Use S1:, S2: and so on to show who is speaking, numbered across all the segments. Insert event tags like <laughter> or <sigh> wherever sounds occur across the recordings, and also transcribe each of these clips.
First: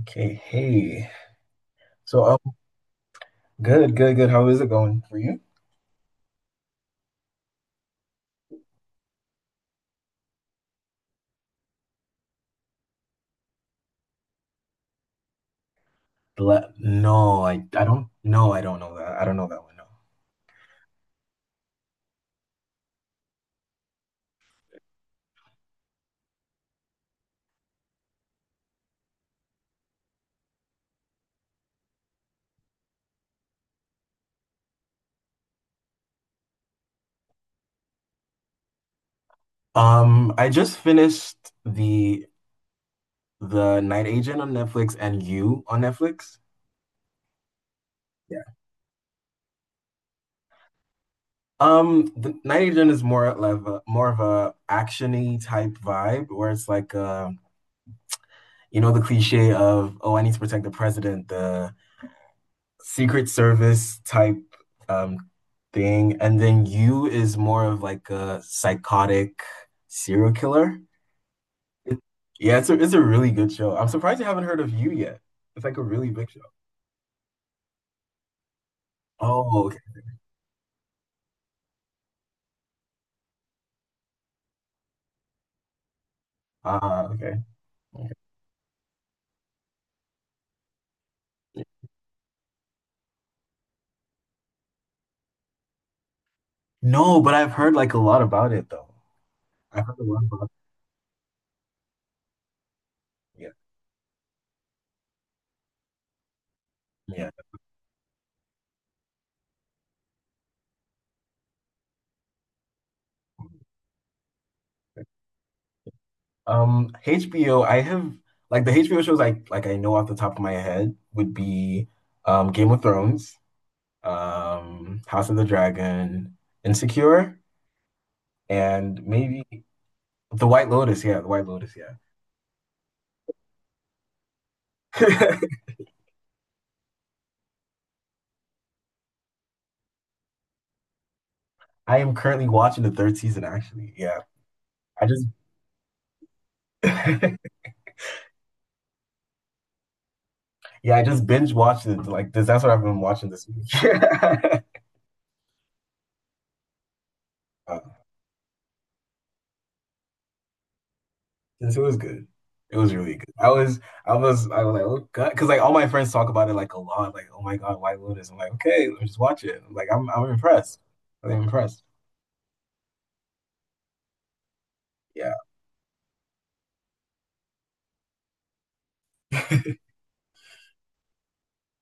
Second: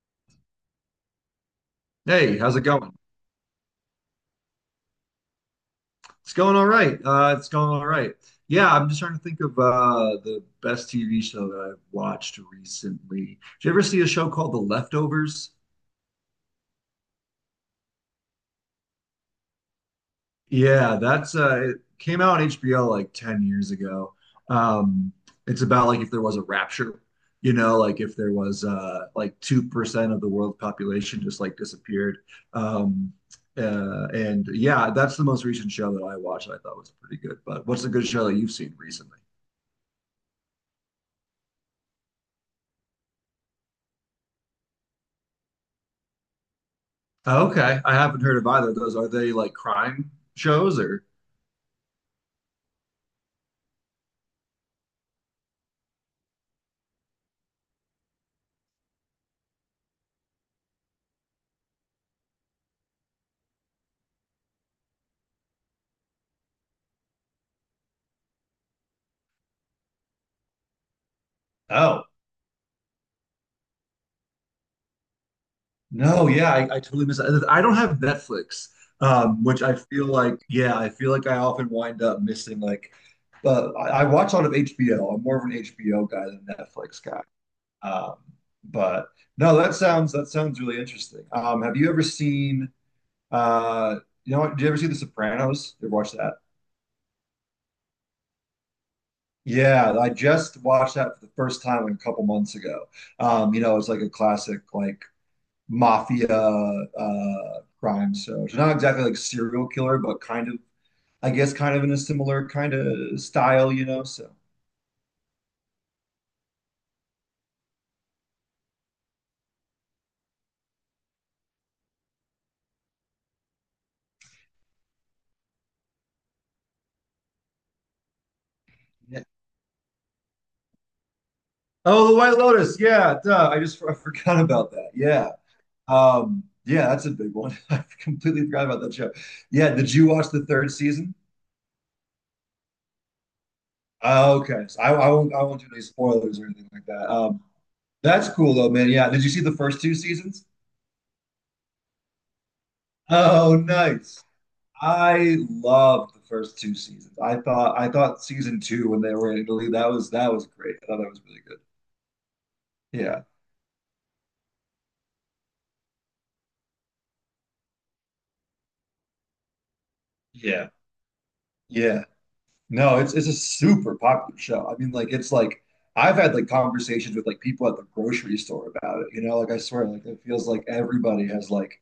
S1: Okay, hey. So,
S2: Hey,
S1: um,
S2: how's it going?
S1: Good, good, good. How is it going for you?
S2: It's going all right. Yeah, I'm just trying to think of the best TV show that I've watched recently. Did you ever see a show called The Leftovers?
S1: No, I don't. No, I don't know that. I don't know that one. No.
S2: Yeah, that's it came out on HBO like 10 years ago. Um, it's about like if there was a rapture, you know, like if there was like 2% of the world population just like disappeared. Um, and yeah, that's the most recent show that I watched. I thought was pretty good. But what's a good show that you've seen recently?
S1: I just finished the the Night Agent on Netflix and You on Netflix.
S2: Okay, I haven't heard
S1: Yeah.
S2: of either of those. Are they like crime shows or?
S1: The Night Agent is more of more of a actiony type vibe, where it's like, you know, the cliche of, oh, I need to protect the president, the Secret Service type um thing, and then You is more of like a psychotic serial killer. It,
S2: Oh,
S1: yeah, it's a really good show. I'm surprised you haven't heard of You yet. It's like a really
S2: no,
S1: big show.
S2: yeah, I totally miss it. I don't have Netflix, which
S1: Oh,
S2: I
S1: okay.
S2: feel like, yeah, I feel like I often wind up missing like, I watch a lot of HBO. I'm more of an HBO guy than a Netflix
S1: Ah,
S2: guy.
S1: okay. Okay.
S2: Um, but no, that sounds really interesting. Have you ever seen? Uh, you know what? Did you ever see The Sopranos? You ever watch that?
S1: No, but I've heard like a lot about it though. I've
S2: Yeah,
S1: heard a
S2: I
S1: lot about
S2: just watched that for the first time a couple months ago.
S1: it.
S2: You know, it's like a classic like mafia
S1: Yeah. Yeah.
S2: crime show. It's not exactly like serial killer, but kind of I guess kind of in a similar kind of style, you know. So
S1: HBO, I have like the HBO shows I like I know off the top of my head would be Game of Thrones, House of the Dragon, Insecure, and
S2: yeah.
S1: maybe The White Lotus. Yeah, The White Lotus. Yeah.
S2: Oh, The White Lotus. Yeah, duh. I just <laughs> I forgot about that. Yeah.
S1: <laughs>
S2: Yeah, that's a big one. <laughs> I completely forgot about that show. Yeah, did you watch the third season?
S1: I am currently watching the third season, actually. Yeah.
S2: Oh, okay. So I,
S1: I
S2: I
S1: just,
S2: won't do any spoilers or anything like that.
S1: <laughs>
S2: That's cool though, man. Yeah. Did you see the first two seasons?
S1: yeah, I just binge watched it. That's what I've been watching this
S2: Oh,
S1: week.
S2: nice.
S1: <laughs>
S2: I loved the first two seasons. I thought
S1: Uh,
S2: I thought season two when they were in Italy, that was great. I thought that was really good.
S1: Since it was good. It was really
S2: Yeah.
S1: good. I was like, oh god, because like all my friends talk about it like a lot. Like, oh my god, White Lotus. I'm like, okay, let me just watch it. I'm
S2: Yeah.
S1: impressed. I'm impressed.
S2: Yeah. No, it's a super popular show. I mean, like it's
S1: Yeah,
S2: like I've had like conversations with like people at the grocery store about it, you know, like I swear, like it feels like everybody has like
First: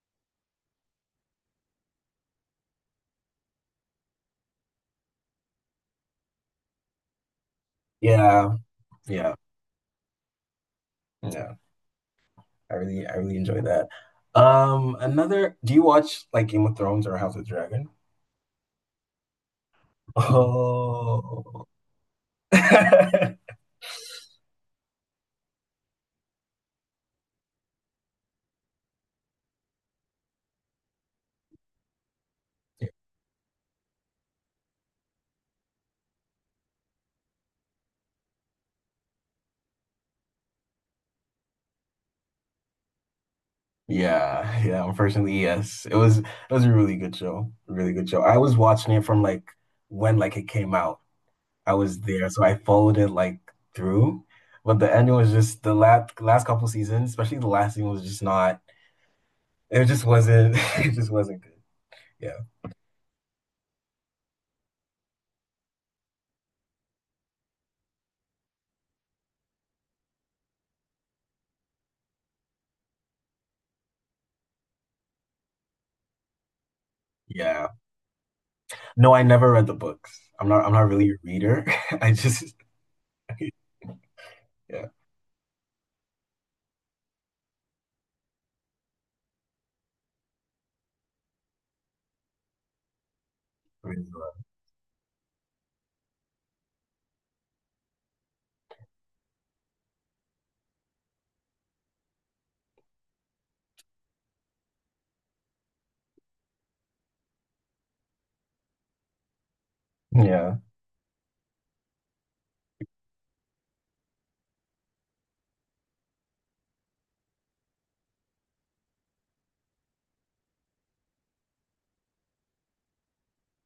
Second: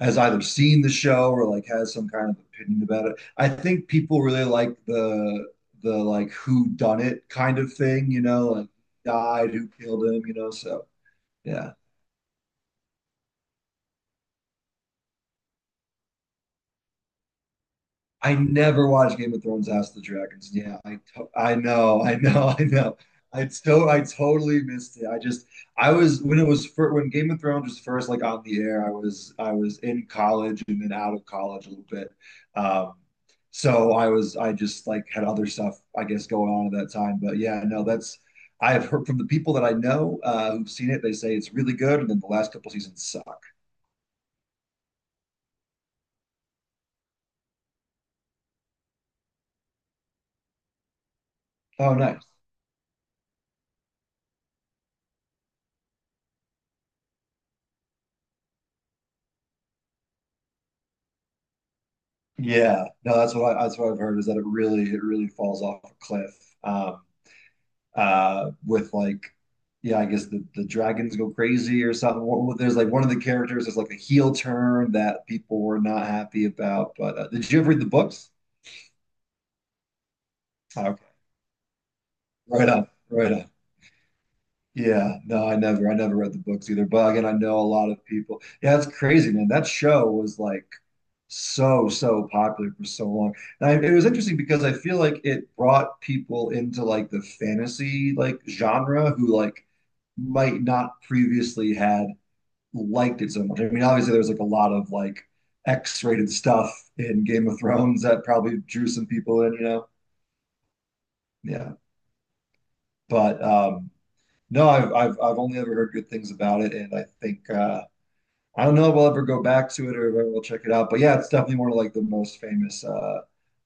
S2: has either seen the show or like has some kind of opinion about it. I think people really like the like who done it kind of thing, you know,
S1: yeah,
S2: like
S1: yeah,
S2: died, who killed him, you know. So
S1: yeah.
S2: yeah.
S1: I really enjoy that. Do you watch like Game of Thrones or House of Dragon?
S2: I never watched Game of Thrones, House of the Dragons. Yeah, I to- I
S1: Oh.
S2: know, I know, I know. I
S1: <laughs>
S2: to I totally missed it. I just I was when it was fir when Game of Thrones was first like on the air, I was in college and then out of college a little bit. Um so I just like had other stuff I guess going on at that time. But yeah, no, that's I've heard from the people that I know who've seen it, they say it's really good, and then the last couple seasons suck.
S1: Yeah, yeah, unfortunately, yes. It was a really good show. A really good show. I was watching it from like when like it came out. I
S2: Oh,
S1: was
S2: nice.
S1: there, so I followed it like through. But the ending was just the last couple seasons, especially the last season was just not, it just wasn't <laughs> it just wasn't good. Yeah.
S2: Yeah, no, that's what I've heard is that it really falls off a cliff. With like, yeah, I guess the dragons go crazy or something. There's like one of the characters is like a heel turn that people were not happy about. But did you
S1: Yeah.
S2: ever read the books?
S1: No, I never read the books. I'm not
S2: Oh,
S1: really a
S2: okay,
S1: reader. <laughs> I just.
S2: right on, right on.
S1: Yeah.
S2: Yeah, no, I never read the books either. But again, I know a lot of people. Yeah, that's crazy, man. That show was like so so popular for so long. And I,
S1: I
S2: it was
S1: mean,
S2: interesting because I feel like it brought people into like the fantasy like genre who like might not previously had liked it so much. I mean, obviously there's like a lot of like X-rated stuff in Game of Thrones that probably drew some people in, you know?
S1: yeah.
S2: Yeah. But no, I've only ever heard good things about it, and I think I don't know if we will ever go back to it or if we will check it out, but yeah, it's definitely one of like the most famous, uh,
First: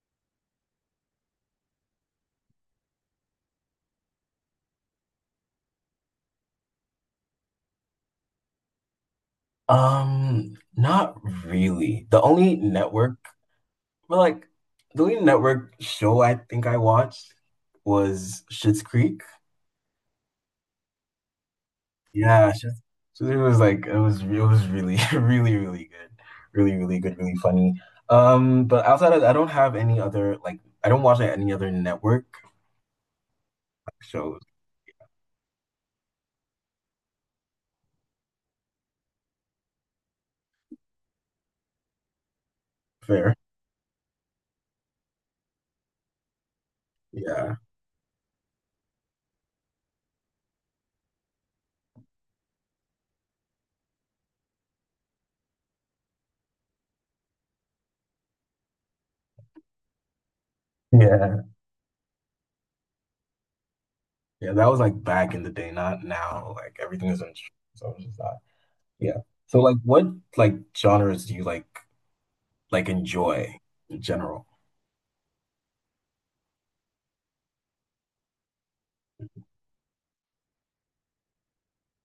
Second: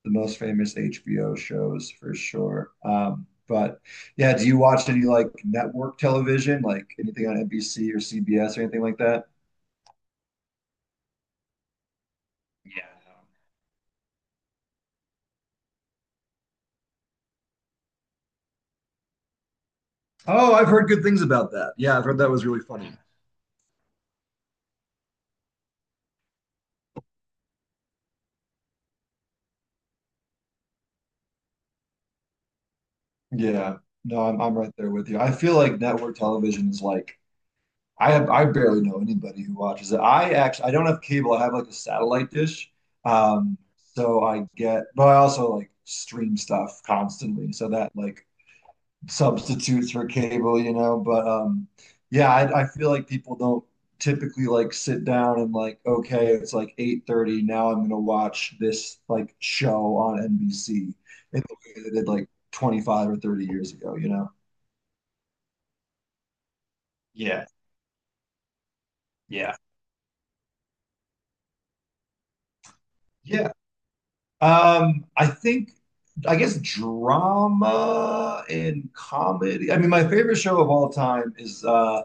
S2: the most famous HBO shows for sure. But yeah, do you watch any like network television, like anything on NBC or CBS or anything like that?
S1: Not really.
S2: Yeah,
S1: But like the only network show I think I watched was Schitt's Creek.
S2: oh, I've heard good things about that. Yeah, I've heard that was
S1: Yeah,
S2: really no. Funny.
S1: Schitt's Creek was like it was really <laughs> really really good, really really good, really funny. But outside of that, I don't have any other like, I don't watch like any other network
S2: Yeah, no,
S1: shows.
S2: I'm right there with you. I feel like network television is like I barely know anybody who watches it. I don't have cable. I have like a satellite dish.
S1: Fair.
S2: Um, so I get, but I also like stream stuff constantly.
S1: Yeah.
S2: So that like substitutes for cable, you know. But yeah, I feel like people don't typically like sit down and like, okay, it's like 8:30. Now I'm gonna watch this like show on NBC
S1: Yeah.
S2: in the way they did like 25 or 30 years ago, you know?
S1: Yeah. That was like back in the day, not now. Like everything is on.
S2: Yeah,
S1: So it's just not. Yeah.
S2: yeah.
S1: So like what like genres do you like
S2: Yeah.
S1: enjoy in general?
S2: I think, I guess drama and comedy. I mean, my favorite show of all time is uh,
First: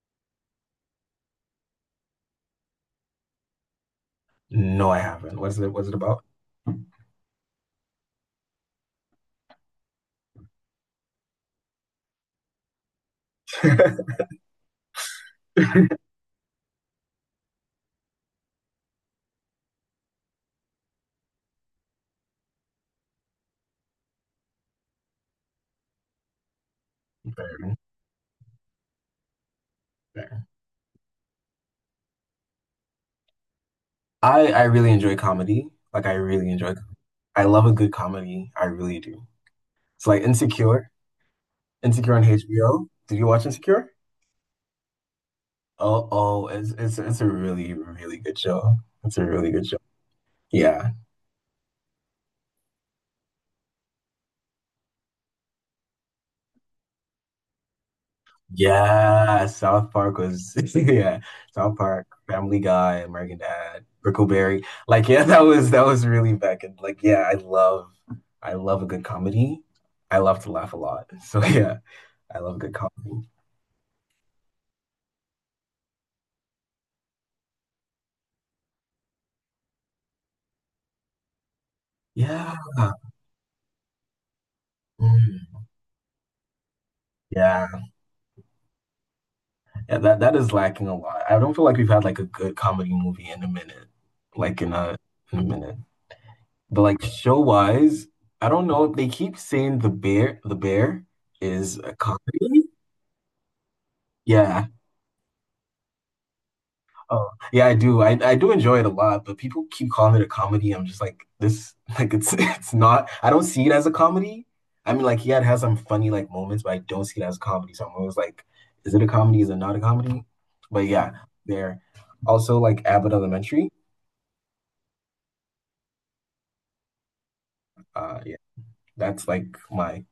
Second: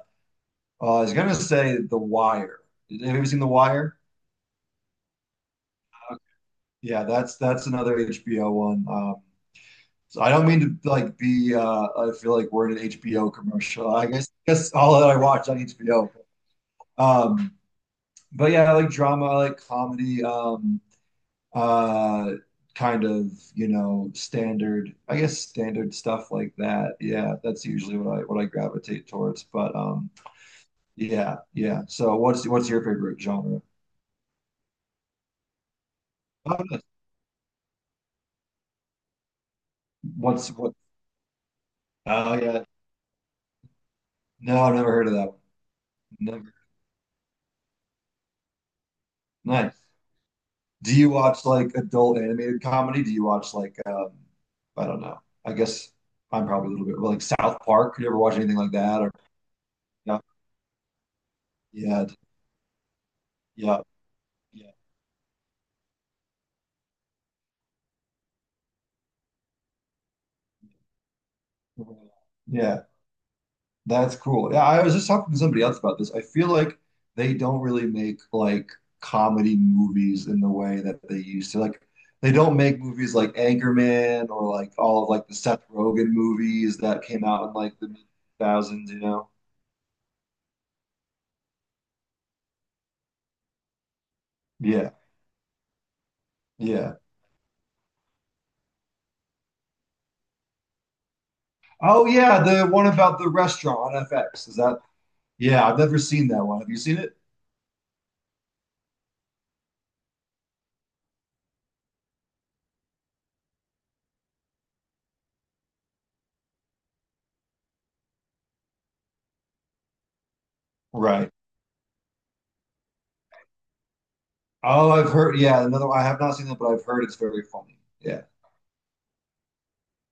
S2: uh I was gonna say The Wire. Have you ever seen The Wire?
S1: No, I haven't. What's it, what's it about?
S2: Yeah, that's another HBO one. So I don't mean to like be. I feel like we're in an HBO commercial. I
S1: <laughs>
S2: guess guess all that I watch on HBO. Um, but yeah, I like drama. I like comedy. Uh, Kind of, you know, standard, I guess standard stuff like that. Yeah, that's
S1: Fair,
S2: usually what I gravitate towards. But
S1: fair.
S2: yeah, yeah. So what's your favorite genre?
S1: I really enjoy comedy. Like I really
S2: Oh,
S1: enjoy
S2: nice.
S1: com- I love a good comedy. I really do. It's like
S2: What's what?
S1: Insecure. Insecure on
S2: Oh yeah.
S1: HBO. Did you watch Insecure?
S2: No, I've never heard of that one.
S1: Oh, oh,
S2: Never.
S1: it's it's a really, really good show. It's a really good show.
S2: Nice.
S1: Yeah.
S2: Do you watch like adult animated comedy? Do you watch like I don't know. I guess I'm probably a little bit well, like South Park. You ever watch anything like that? Or
S1: Yeah, South Park
S2: yeah,
S1: was <laughs> yeah, South Park,
S2: yeah,
S1: Family Guy, American
S2: yeah,
S1: Dad, Brickleberry.
S2: yeah.
S1: Like yeah, <laughs> that was really back in like yeah, I love. I love a good comedy. I love to laugh a lot. <laughs> So yeah, I love good
S2: Yeah.
S1: comedy.
S2: That's cool. Yeah, I was just talking to somebody else about this. I feel like they don't really make like comedy movies in the way that they used to. Like they
S1: Yeah.
S2: don't make movies like Anchorman or like all of like the
S1: Mm,
S2: Seth Rogen movies that came out in
S1: yeah.
S2: like the mid 2000s, you know?
S1: Yeah, that that is lacking a lot. I don't feel like we've had like a good comedy movie in a minute. Like in
S2: Yeah.
S1: a in a minute. But
S2: Yeah.
S1: like show wise, I don't know. They keep saying The Bear. The Bear is a
S2: Oh yeah, the
S1: comedy.
S2: one about the restaurant on FX. Is
S1: Yeah.
S2: that? Yeah, I've never seen that one. Have you seen it?
S1: Oh, yeah, I do. I do enjoy it a lot, but people keep calling it a comedy. I'm just like this, like it's <laughs> it's not. I don't see it as a comedy. I mean, like yeah, it has some funny like moments, but I don't see it as a comedy. So I'm always like, is it a comedy? Is it not a comedy? But yeah,
S2: Right.
S1: there. Also like Abbott Elementary.
S2: Oh, I've heard. Yeah, another one. I have not seen that, but I've heard it's very funny. Yeah.
S1: Yeah, that's like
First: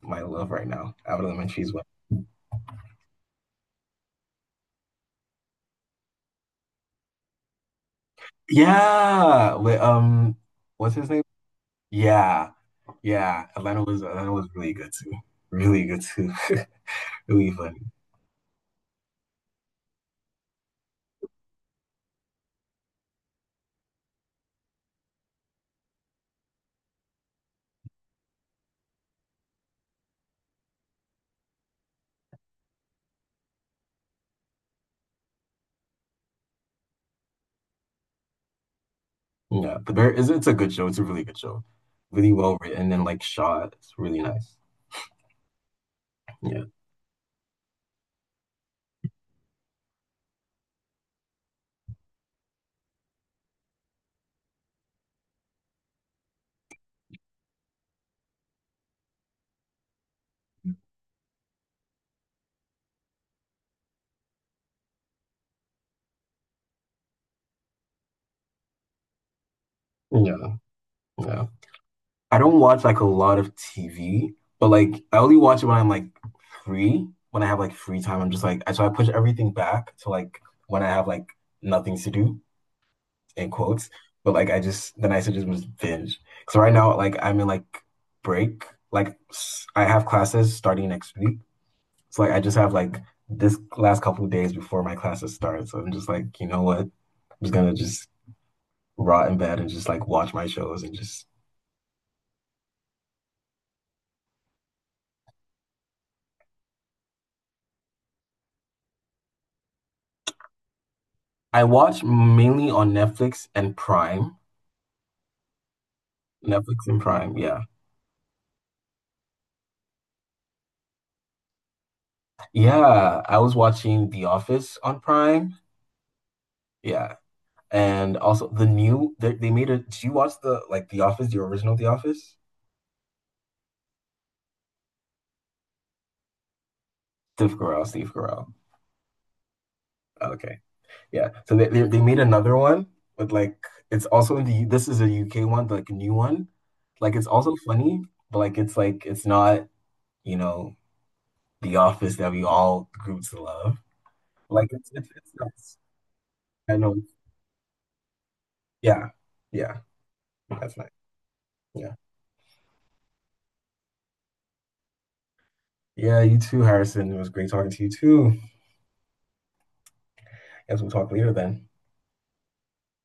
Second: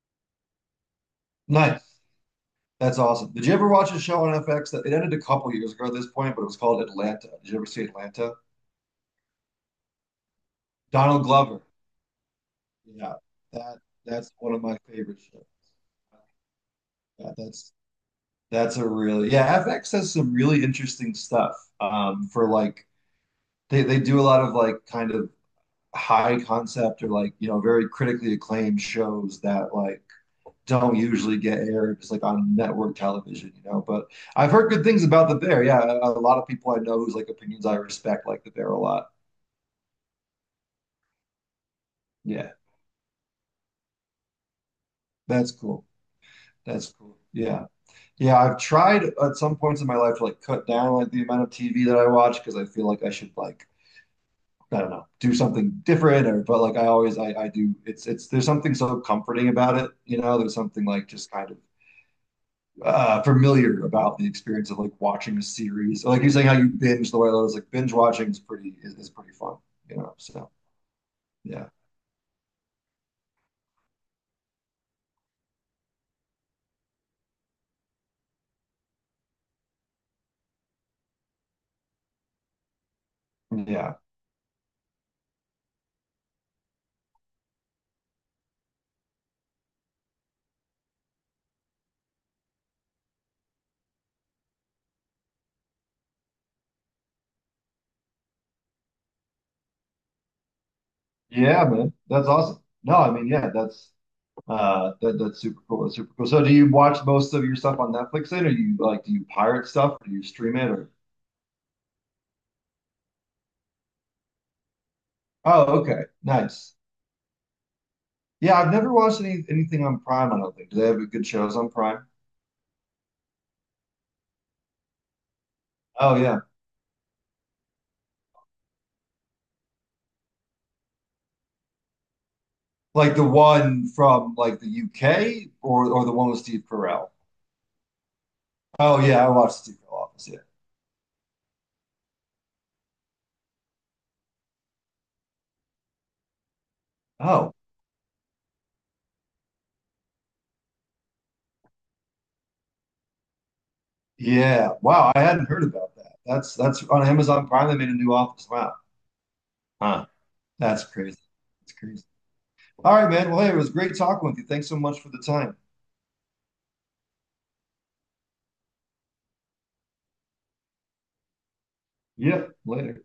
S1: my love right now. Abbott Elementary is what.
S2: Nice. That's awesome. Did you ever watch a show on FX that it ended a couple years ago at this point, but it was called Atlanta? Did you ever see Atlanta?
S1: Yeah, with what's his name?
S2: Donald Glover.
S1: Yeah,
S2: Yeah,
S1: yeah.
S2: that
S1: Atlanta
S2: that's
S1: was
S2: one of
S1: really
S2: my
S1: good too.
S2: favorite shows.
S1: Really good too. <laughs>
S2: Yeah,
S1: Really
S2: that's
S1: funny.
S2: that's a really yeah. FX has some really interesting stuff. For like they do a lot of like kind of high concept or like you know very critically acclaimed shows that like don't usually get aired just like on network television, you know. But I've heard good things about the Bear. Yeah, a lot of people I know whose like opinions I respect like the Bear a lot.
S1: Yeah, but there is, it's a good show. It's a really good show. Really
S2: Yeah,
S1: well written and like shot. It's really nice.
S2: that's cool.
S1: Yeah.
S2: That's cool. Yeah. Yeah, I've tried at some points in my life to like cut down like the amount of TV that I watch because I feel like I should like I don't know, do something different or but like I always I do it's there's something so comforting about it, you know, there's something like just kind of familiar about the experience of like watching a series. So, like you're saying, how you binge the way I was like binge watching is is pretty fun, you know. So
S1: Yeah. Yeah.
S2: yeah,
S1: I don't watch like a lot of TV, but like I only watch it when I'm like free. When I have like free time, I'm just like, I so I push everything back to like when I have like nothing to do in quotes.
S2: yeah,
S1: But like I just then I should just was binge. So right now like I'm in like break. I have classes starting next week. So like I just have like this last couple of days before my classes start. So I'm just like, you know what? I'm just gonna Just rot in bed and just like watch my shows and just.
S2: yeah, man, that's awesome. No, I mean, yeah, that's that that's super cool. That's super cool. So, do you watch most of your stuff on Netflix then, or you like do you pirate stuff, or do you stream it, or?
S1: I watch mainly on Netflix and Prime.
S2: Oh, okay, nice.
S1: Netflix and Prime, yeah.
S2: Yeah, I've never watched any anything on Prime. I don't think. Do they have good shows on Prime?
S1: Yeah, I was watching The Office on Prime.
S2: Oh yeah,
S1: Yeah. And also the new they made a, do you watch the like The Office, the original The Office?
S2: like the one from like the UK or the one with Steve Carell.
S1: Steve Carell.
S2: Oh yeah, I watched the Secret Office. Yeah.
S1: Okay. Yeah. So they made another one with like, it's also in the U- this is a UK one, like a new one. Like it's also
S2: Oh
S1: funny, but like it's not, you know, The Office that we all grew to love. Like
S2: yeah. Wow, I
S1: it's
S2: hadn't heard
S1: nuts.
S2: about that.
S1: I
S2: That's
S1: know.
S2: on Amazon Prime. They made a new Office. Wow.
S1: Yeah. Yeah.
S2: Huh.
S1: That's
S2: That's
S1: nice.
S2: crazy. That's
S1: Yeah.
S2: crazy. All right, man. Well, hey, it was great talking with you. Thanks so much for the time.
S1: Yeah, you too, Harrison. It was great talking to you too. Guess we'll talk later then.
S2: Yep. Later.